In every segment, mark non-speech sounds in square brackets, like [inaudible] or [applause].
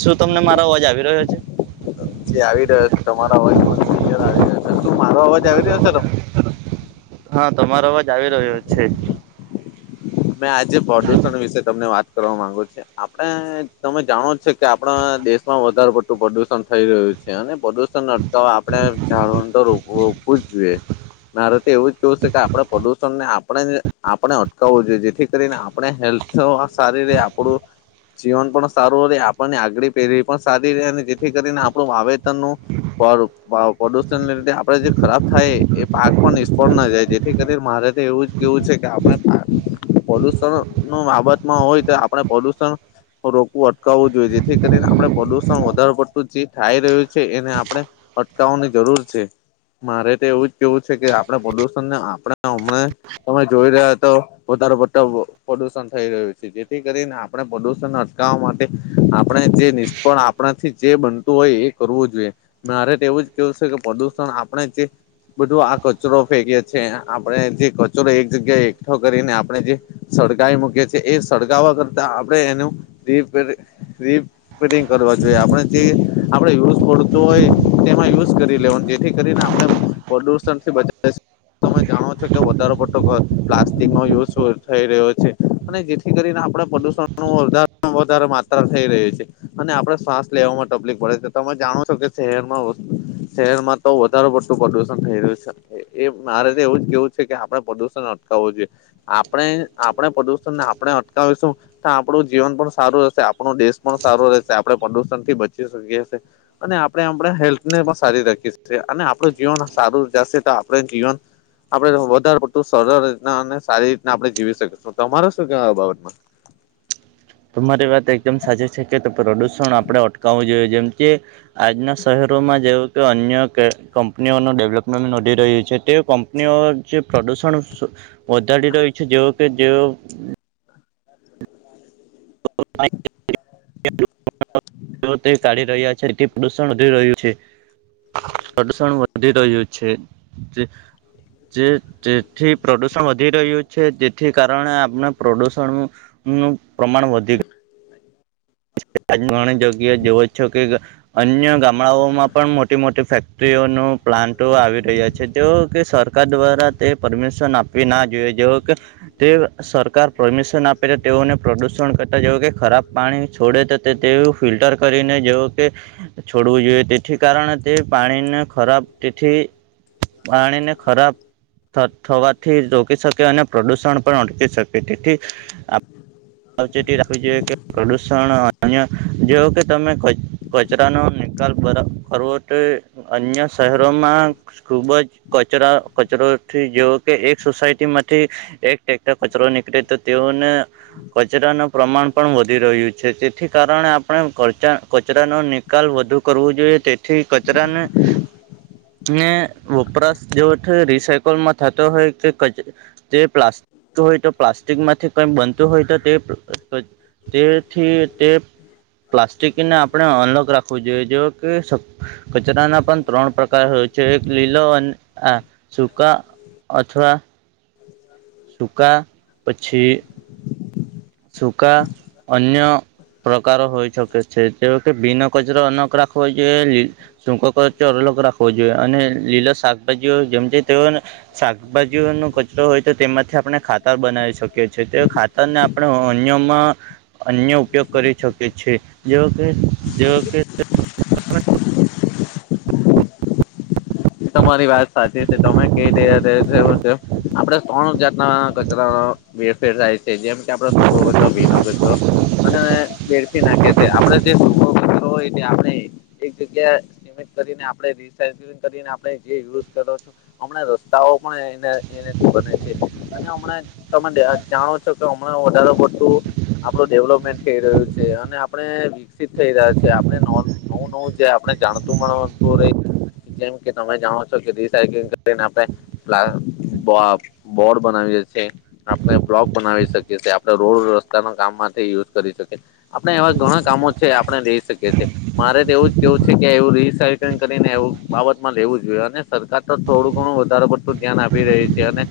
શું તમને મારો અવાજ આવી રહ્યો છે? જે આવી રહ્યો છે તમારા અવાજમાં અયર આવી રહ્યો છે શું મારો અવાજ આવી રહ્યો છે તમને? હા તમારો અવાજ આવી રહ્યો છે. મેં આજે પ્રદુષણ વિશે તમને વાત કરવા માંગુ છે આપણે તમે જાણો છે. કે આપણા દેશમાં વધારે પ પ્રદુષણ થઈ રહ્યું છે અને પ્રદુષણ અ તો આપણે ઝાડુ તો વ જોઈએ, મારેતે એવું જ કેવું છે કે આપણે પ્રદુષણ ને આપણે આપણે અટકાવવું જોઈએ. જેથી કરીને આપણે હેલ્થ સારી ર આપણું જીવન પણ સારું આપણને આગળ પેઢી પણ સારી ર અને જેથી કરીને આપણું વાવેતર ન પ્રદુષણને લીધે આપડે જે ખરાબ થાય એ પાક પણ નિષ્ફળ ના જાય, જે ક મારે તો એવું જ કેવું છે કે આપડ. પોલ્યુષણ નું બાબતમાં હોય તો આપડ પોલ્યુષન. રોકવું અટકાવવું જોઈએ જેથી કરીને આપણે પ્રદુષણ વધારે પડતું જે થાઈ રહ્યું છે એને આપણે અટકાવવાની જરૂર છે. મારે તો એવું જ કેવું છે કે આપણા પ્રદુષણને આપણે હમણાં તમે જોઈ રહ્યા તો વધારે પડતો પ્રદુષણ થઈ રહ્યું છે જેથી કરીને આપણે પ્રદુષણ- માટે, આપણે જે નિષ્ફળ આપણાથી જે બનતું હોય એ કરવું જોઈએ, મેરે એવું જ કેવું છે કે પ્રદુષણ આપણે જે બધું આ કચરો ફેંકી છે આપડે જે કચરો એક જગ્યાએ એકઠ આપણે જે સળગાવી મૂકી છીએ એ સળગાવવા કરતા આપણે એનું રટંગ કરવા જોઈએ આપે જે યઝ પત હોય તેમાં યુઝ કરી લે જેથી કરીને આપણે પ્રદુષણથી તમે જાણો છો કે વધારે પટોર પ્લા યુ થઈ રહ્યો છે, અને જેથી કરીને આપણા પ્રદુષણ નો વધારે વધારે માત્રા થઈ રહી છે. અને આપણે શ્વાસ લેવામાં તકલીફ પડે છે તમે જાણો છો કે શહેરમાં શહેરમાં તો વધારેુ પડતું પ્રદુષણ થઈ રહ્યું છે એ મારે તો એવું જ કેવું છે કે આપડણે પ્રદુષણ અટકાવવું જોઈએ. આપણે આપણે પ્રદુષણને આપણે અટકાવીશું. તો આપણું જીવન પણ સારું રહેશે આપણો દેશ પણ સારો રહેશે આપણે પ્રદુષણ થી બચી શકીએ છીએ. અને આપણે આપણા હેલ્થને પણ સારી રાખીએએ અને આપણું જીવન સારું જશે તો આપણે જીવન આપડણે વધારે પડતું સરળ રીતના અને સારી રીતના આપડણે જીવી શકીશું તમારે શું કેવાય આ બાબતમાં.? તમારી વાત એકદમ સાચી છે કે, પ્રદુષણ આપણે અટકાવવું જોઈએ જેમ કે આજના શહેરોમાં જેવું કે અન્ય કંપનીઓનું ડેવલપમેન્ટ વધી રહ્યું છે તે કં પ [inaudible] જે પ્રદૂષણ બદાળ રહી છે જેવ કે જેવો [unintelligible] [inaudible] તે કાઢી રહ્યા છે તેથી પ્રદુષણ વધી રહ્યું છે. પ્રડસણ વધી રહ્યું છે. તે જે તેથી પ્રદુષણ વધી રહ્યું છે જેથી કારણે આપણે પ્રદુષણ નું પ્રમાણ વધિ ગયુ ઘણી જગ્યા જોઓ છો કે અન્ય ગામડાઓમાં પણ મોટી મોટી ફેક્ટરીઓ નો પ્લાન્ટો આવી રહ્યા છે તે વો કે સર ક દ્વારા તે પરમેશ શન આપવી ના જોઈએ, જે ઓ કે તે સરકાર પરમિશન આપે તેઓને પ્રદુષણ ક જે કે ખરાબ પાણી છોડે તો તેવું ફિલ્ટર કરીને જેવો કે છોડવું જોઈએ તેથી કારણે તે પાણીને ખરાબ તેથી પાણીને ખરાબ થવાથી રોકી શકે અને પ્રદુષણ પણ ઓટકી શકે તેથી આપ સાવચેતી રાખવી જોઈએ કે, પ્રદુષણ અન્ય જેવો કે તમે કચરા નો નિકાલ બ કરવોટ અન્ય શહેરોમાં ખુબ જ કચરા કચરોથી જેવો કે એક સોસાયટીમાંથી એકક્ટર કચરો નીકળે તો તેઓને કચરાનું પ્રમાણ પણ વધી રહ્યું છે તે થી કારણે આપણે કચા કચરાનો નિકાલ વધુ કરવો જોઈએ તેથી કચરાને હમ. ને વપરાશ જે રિસકલમાં થતો હોય કે તે પ્લાસ્ટિક હોય તો પ્લાસ્ટિક માંથી કોઈ બનતું હોય તો તે તો તેથી તે પ્લાસ્ટિકને આપણે અનલોક રાખવું જોઈએ જો કચરાના પણ ત્રણ પ્રકાર હો છે. એક લીલો અને શૂકા અથવા સુૂકા પછી સુૂકા અન્ય પ્રકારો હોઈ શકે છે તે કે બિનો કચરો અનક રાખવો જોઈએ લી સૂકો કચો અલગ રાખવો જોઈએ અને લીલા શાકભાજીઓ જેમ જે તેઓને શાકભાજી નો કચરો હોય તો તેમાંથી આપણે ખાતર બનાવી શકીએ છીએ તો ખાતર ને આપ અન્યમાં અન્ય ઉપયોગ કરી શકીએ છીએ જે ઓકે જે ઓકે તમારી વાત સાચી છે તમે કહી રહ્યા તે આપડે ત્રણ જાત ના કચરા વેરફેર થાય છે. જેમ કે આપડો સૂખ, ગતો ભીનો ગતો અને બેડથી નાખી છે આપણે જે સુખો કચરો હોય તે આપણે એક જગ્યા ને આપણે રીસાયક્લંગ કરીને આપણે જે યુઝ કરો છો હમણા રસ્તાઓ પણ છે અને હમણા તમે જાણો છો કે હમણા વધારે પડતું આપણું ડેવલપમેન્ટ થઈ રહ્યું છે, અને આપણે વિકસિત થઈ રહ્યા છે, આપણે નોન નવું નવું જે આપણે જાણતું મતું રહી. જેમ કે તમે જાઓ છો કે રી સાઇકિંગ કરીને આપે પ બોર્ડ બનાવી દે છે. આપણે બ્લોક બનાવી શકીએ છીએ આપણે રોડ રસ્તાના કામમાંથી યુઝ કરી શકીએ. આપણે એવા ઘણા કામો છે આપણે રઈ શકીએ છીએ. મારે તો એવું જ કેવું છે કે એવું રીસાયકલિંગ કરીને એવું બાબત માં લેવું જોઈએ અને સરકાર તો થોડું ઘણું વધારે પડતું ધ્યાન આપી રહી છે અને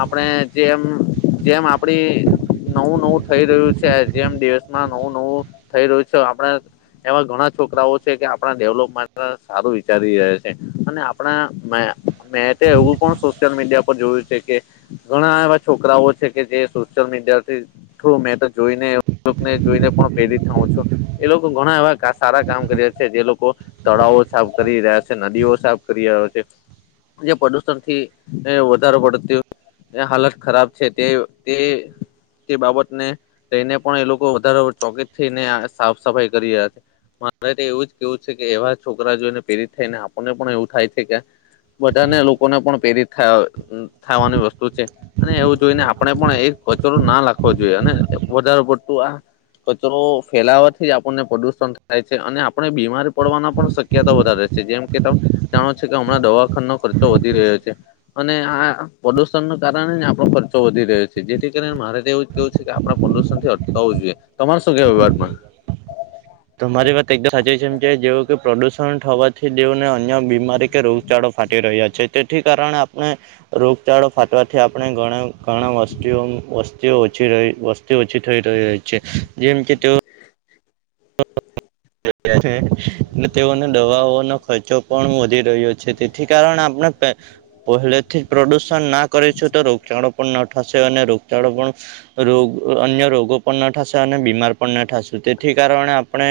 આપણે જેમ જેમ આપડી નવું નવું થઈ રહ્યું છે હ જેમ દિવસમાં નવું નવું, થઈ રહ્યું છે આપડ. એવા ઘણા છોકરાઓ છે કે આપણા ડેવલપમે સારું વિચારી રહ અને આપણા મે મે તે એવું પણ સોશિયલ મીડિયા પર જોયું છે કે ઘણા એવા છોકરાઓ છે કે જે સોશિયલ મીડિયાથી થ્રુ મેં તો જોઈનેને જોઈને પણ પહેરી થ હું છું. એ લોકો ઘણા એવા સારા કામ કરી્યા છે જે લોકો, તળાવો સાબ કરી રહ્યા છે. નદીઓ સાફ કરી રહ્યો છે, જે પ્રદુષણ થી વધારો પડતો હાલત ખરાબ છે તે તે તે બાબત ને લઈને પણ એ લોકો વધારે ચોકીિત થઈને સાફ સફાઈ કરી રહ્યા છે. મારે તો એવું જ કેવું છે કે એવા છોકરા જોઈને થને આપણને પણ એવું થાય છે કે, બધાને લોકોને પણ પ્રેરિત થાવાની વસ્તુ છે. અને એવું જોઈ ને આપણે પણ એ કચરો ના લખવો જોઈએ અને વધારે પડતું આ કચરો ફેલાવાથી આપણને પ્રદુષણ થાય છે અને આપણે બીમારી પડવાની પણ શક્યતા વધારે છે. જેમ કે તમે, જાણો છો કે હમણાં દવાખા ન ખર્ચો વધી રહ્યો છે. અને આ પ્રદુષણ ન કારણે જ આપણો ખર્ચો વધી રહ્યો છે જેથી કરીણે મારે તો એવું જ કેવું છે કે આપ પ્રદુણ થી અટાવું જોઈએ, તમાર શું કે વિવાદ માં? તોરી વાત એકદમ સાચી છેમ છે જેવ કે પ્રદૂષણ થવાથી દેવને અન્ય બીમારી કે રોગ ચાડો ફાટી રહ્યા છે તેથી કારણે આપણે રોગચાળો ફાટવાથી આપણે ઘણા ઘણા વસ્તુઓ વસ્તીઓ ઓછી રહી તે ઓછી થઈ રહી છે, જેમ કે તેઓ તેઓને દવાઓ ખર્ચો પણ વધી રહ્યો છે તેથી કારણે આપણે પહેલેથી જ પ્રદુષણ ના કરી છેું તો રોગચાળો પણ ન થશે અને રોગચાળો પણ રોગ અન્ય રોગો પણ ના થશે અને બીમાર પણ ના થશે તેથી કારણે આપણે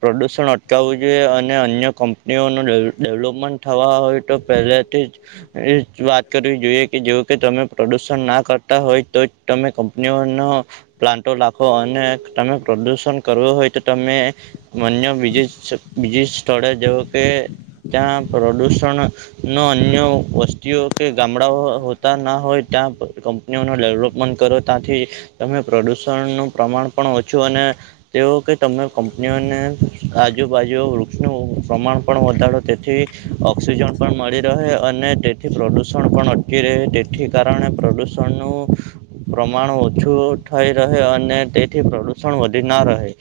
પ્રદૂષણ અટકાવવું જોઈએ અને અન્ય કંપનીઓનું ડેવલપમેન્ટ થવા હોય તો પહેલે વાત કરવી જોઈએ કે જે કે તમે પ્રદુષણ ના કરતા હોય. તો તમે કંપનીઓનો પ્લાન્ટો લખો અને તમે પ્રદુષણ કરવું હોય તો તમે મન્ય બીજી બીજી સ્થળે જેવ કે ત્યાં પ્રદૂષણ. ન અન્ય વસ્તીઓ કે ગામડાઓ હોતા ના હોય ત્યાં કનીઓનું ડેવલપમેન્ટ કરો ત્યાંથી, તમે પ્રદૂષણનું પ્રમાણ પણ ઓછું અને તેઓ કે તમે કંપનીઓને આજુબાજુ વૃક્ષનું પ્રમાણ પણ વધારો તેથી, ઓક્સિજન પણ મળી રહે અને તેથી પ્રદુષણ પણ અી રહે તેથી કારણે પ્રદુષણનું પ્રમાણ ઓછું થઈ રહે અને તેથી પ્રદુષણ વધી ના રહે.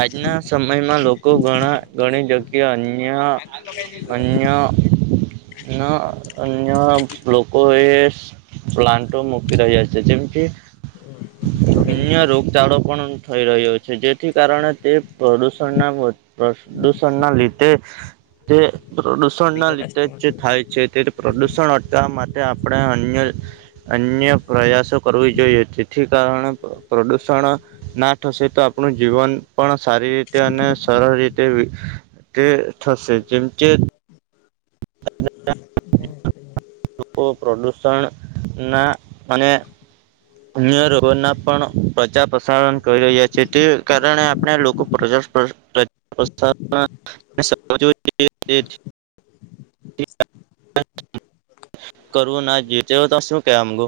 આજના સમયમાં લોકો ઘણા ઘણી જગ્યા અન્ય અન્ય ના અન્ય લોકોએ પ્લાન્ટ મુકી રહી આશે જેમ કે, અ્ય રોગ ચાળ પણ થઈ રહ્યો છે જેથી કારણે તે પ્રદૂષણના પ્રદુષણના લીધે, તે પ્રદૂષણના લીધે જ જે થાય છે તે પ્રદુષણ અટવા માટે આપણે અન્ય અન્ય પ્રયાસો કરવી જોઈએ જેથી કારણે પ્રદૂષણ ના થશે તો આપણું જીવન પણ સારી રીતે અને સરળ રીતે, તે થશે જેમ કે જ [unintelligible] લોકો પ્રદૂષણના અને અન્ય ર ના પણ પ્રજા પ્રસારણ કરી રહ્યા છે તે કારણે આપણે લોકો પ્રજા [unintelligible] [inaudible] કરું ના જીત્યો તો શું કેવા માગો?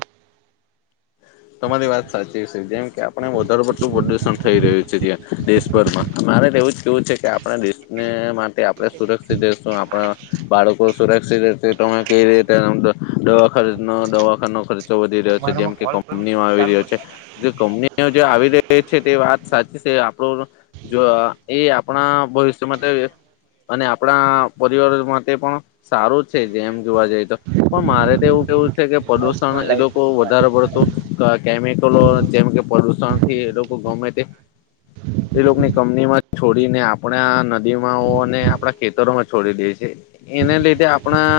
તમારી વાત સાચી છે જેમ કે આપણે વધારે પટલું પ્રદુષણ થઈ રહ્યું છે ત્યાં. દેશભરમાં મારે તો એવું જ કેવું છે કે આપણા દેશને આપણે સુરક્ષિત રહેશું આપણા બાળકો સુરક્ષિત રહેશે તો કેવી રીતે. દવાખાનો દવાખાનો ખર્ચો વધી રહ્યો છે જેમ કે કંપનીમાં આવી રહ્યો છે. જે કંપનીઓ જે આવી રહી છે તે વાત સાચી છે આપણું જો એ આપણા ભવિષ્ય માટે અને આપણા પરિવાર માટે પણ સારું છે જેમ જોવા જઈએ તો, પણ મારે તો એવું કેવું છે કે પદુષણ એ લોકો વધારે પડ તો કેમિકલો જેમ કે પ્રદુષણથી એ લોકો ગમે તે એ લોકોની કંપનીમાં છોડીને આપણે નદીમાં અને આપણા ખેતરોમાં છોડી દે છે, એને લીધે આપણા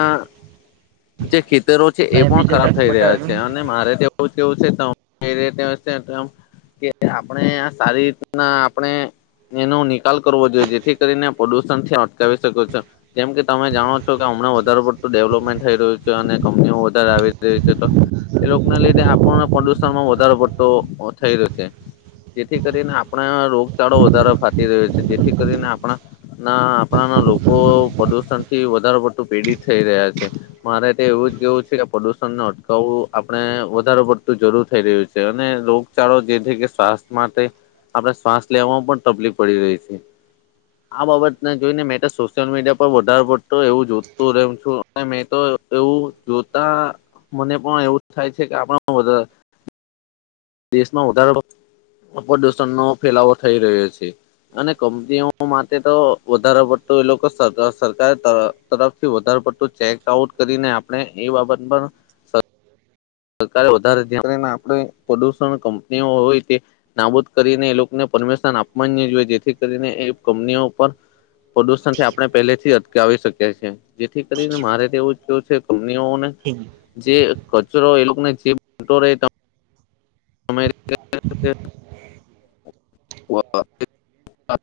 જે ખેતરો છે એ પણ ખરાબ થઈ રહ્યા છે અને મારે બ કેવું છે [unintelligible] કે આપણે આ સારી રીતના આપણે એનો નિકાલ કરવો જોઈએ જેથી કરીને પ્રદુષણ થી અટકાવી શકે્યો છે. જેમ કે તમે જાણો છો કે હમણાં વધારે પડતું ડેવલપમેન્ટ થઈ રહ્યું છે અને કંપનીઓ વધારે આવી રહી છે તો. એ લોકોને લીધે આપણને પ્રદુષણમાં વધારો પડતો થઈ રહ્યો છે. જેથી કરીને આપણા રોગચાળો વધારે ફાટી રહ્યો છે જેથી કરીને આપણા. ના આપણાના લોકો પ્રદુષણ થી વધારે પડતું પીડિત થઈ રહ્યા છે. મારે તો એવું જ કેવું છે કે પ્રદુષણને અટકાવવું આપડણે વધારો પડતું જરૂર થઈ રહ્યું છે અને રોગચાળો જે છે કે સ્વાસ્થ્ય માટે. આપડે શ્વાસ લેવામાં પણ તકલીફ પડી રહી છે. આ બાબતને જોઈ ને મેટ સોશિયલ મીડિયા પર વધારે પડતો એવું જોતું રહ્યું છું. મેં તો એવું જોતા મને પણ એવું થાય છે કે આપ દેશમાં વધારો પ્રદુષણનો ફેલાવો થઈ રહ્યો છે. અને કંપનીઓ માટે તો વધારો પડતો એ લોકો સર સરકાર તરફથી વધારે પડતું ચેક આઉટ કરીને આપણે એ બાબત પણ. સરકારે વધારે ધ્યાનને આપણે પ્રદુષણ કંપનીઓ હોય તે. નાબૂદ કરીને એ લોકોને પરમિશન આપ જોઈએ જેથી કરીને એ કંપનીઓ પર. પ્રદુષણ થી આપણે પેલેથી અટકાવી શકીએ છીએ. જેથી કરીને મારે તેવું કેું છે કંનીઓને હમ. જે કચરો એ લોકોને જેટો રહે. અ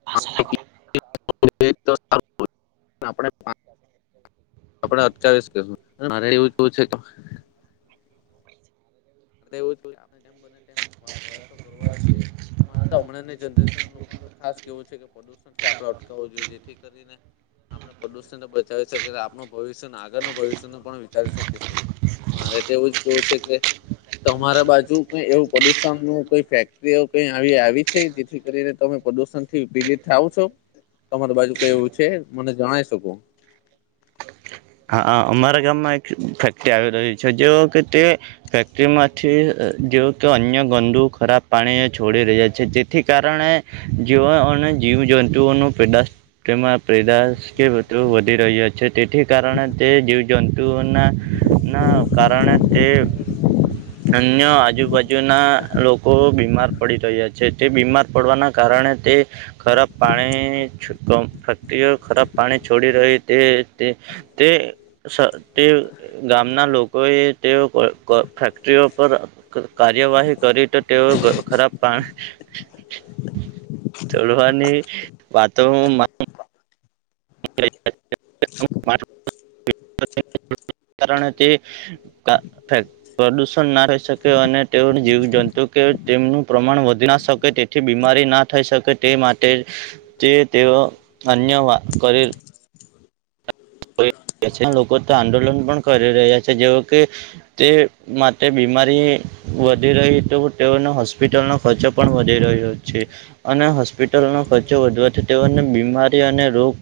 [unintelligible] અ [unintelligible] આપ [unintelligible] આપડે અટકાવીશ કશું, મારે એવું કવ છે કે એવું આપણે જે બ તેમ પ્રયાસો કરવા જ જોઈએ. અમારે તો હમણાંને જનરેશન લોકોને ખાસ કેવું છે કે પ્રદુષણ છે આપણેે અટકાવું જોઈએ જેથી કરીને આપણે પ્રદુષણ બચાવી શકીએ આપણું ભવિષ્ય આગળ ન ભવિષ્ય ન પણ વિચારી શકીએ છીએ. મારે તો એવું જ કેવું છે કે તમારા બાજુ કઈ એવું પ્રદુષણ નું કઈ ફેક્ટરીઓ કઈ આવી આવી છે જેથી કરીને તમે પ્રદુષણ પી થાવું છો, તમારી બાજુ કેવું છે મને જણાય શકો? હા અમારા ગામમાં એક ફેક્ટરી આવી રહી છે જે કે તે. ફેક્ટરીમાંથી જેવ કે અન્ય ગંદુ ખરાબ પાણી છોડી રહ્યા છે જેથી કારણે. જેઓ અને જીવ જંતુઓ ન પેદાશ તેમાં પેદા કે બધું વધી રહ્યા છે તે કારણે તે જીવજંતુઓના, ના કારણે તે અન્ય આજુબાજુના લોકો બીમાર પડી રહ્યા છે તે બીમાર પડવાના કારણે તે. ખરાબ પાણી ફેક્ટરીઓ ખરાબ પાણી છોડી રહી તે તે તે સ તે ગામના લોકોએ તેઓ ફેક્ટરીઓ પર કાર્યવાહી કરી તો તેઓ ખરાબ પાણી [unintelligible] [unintelligible] કારણ તે [unintelligible] પ્રદુષણ ના રહી શકે અને તેઓ જીવ જંતુ કે તેમનું પ્રમાણ વધી ના શકે. થી બીમારી ના થઈ શકે તે માટે, તે તેઓ અન્ય કરી લોકો તો આંદોલન પણ કરી રહ્યા છે જેવો કે. તે માટે બીમારી વધી રહી તો તેઓને હોસ્પિટલનો ખર્ચો પણ વધી રહ્યો છે. અને હોસ્પિટલોનો ખર્ચો વધવાથી તેઓને બીમારી અને રોગ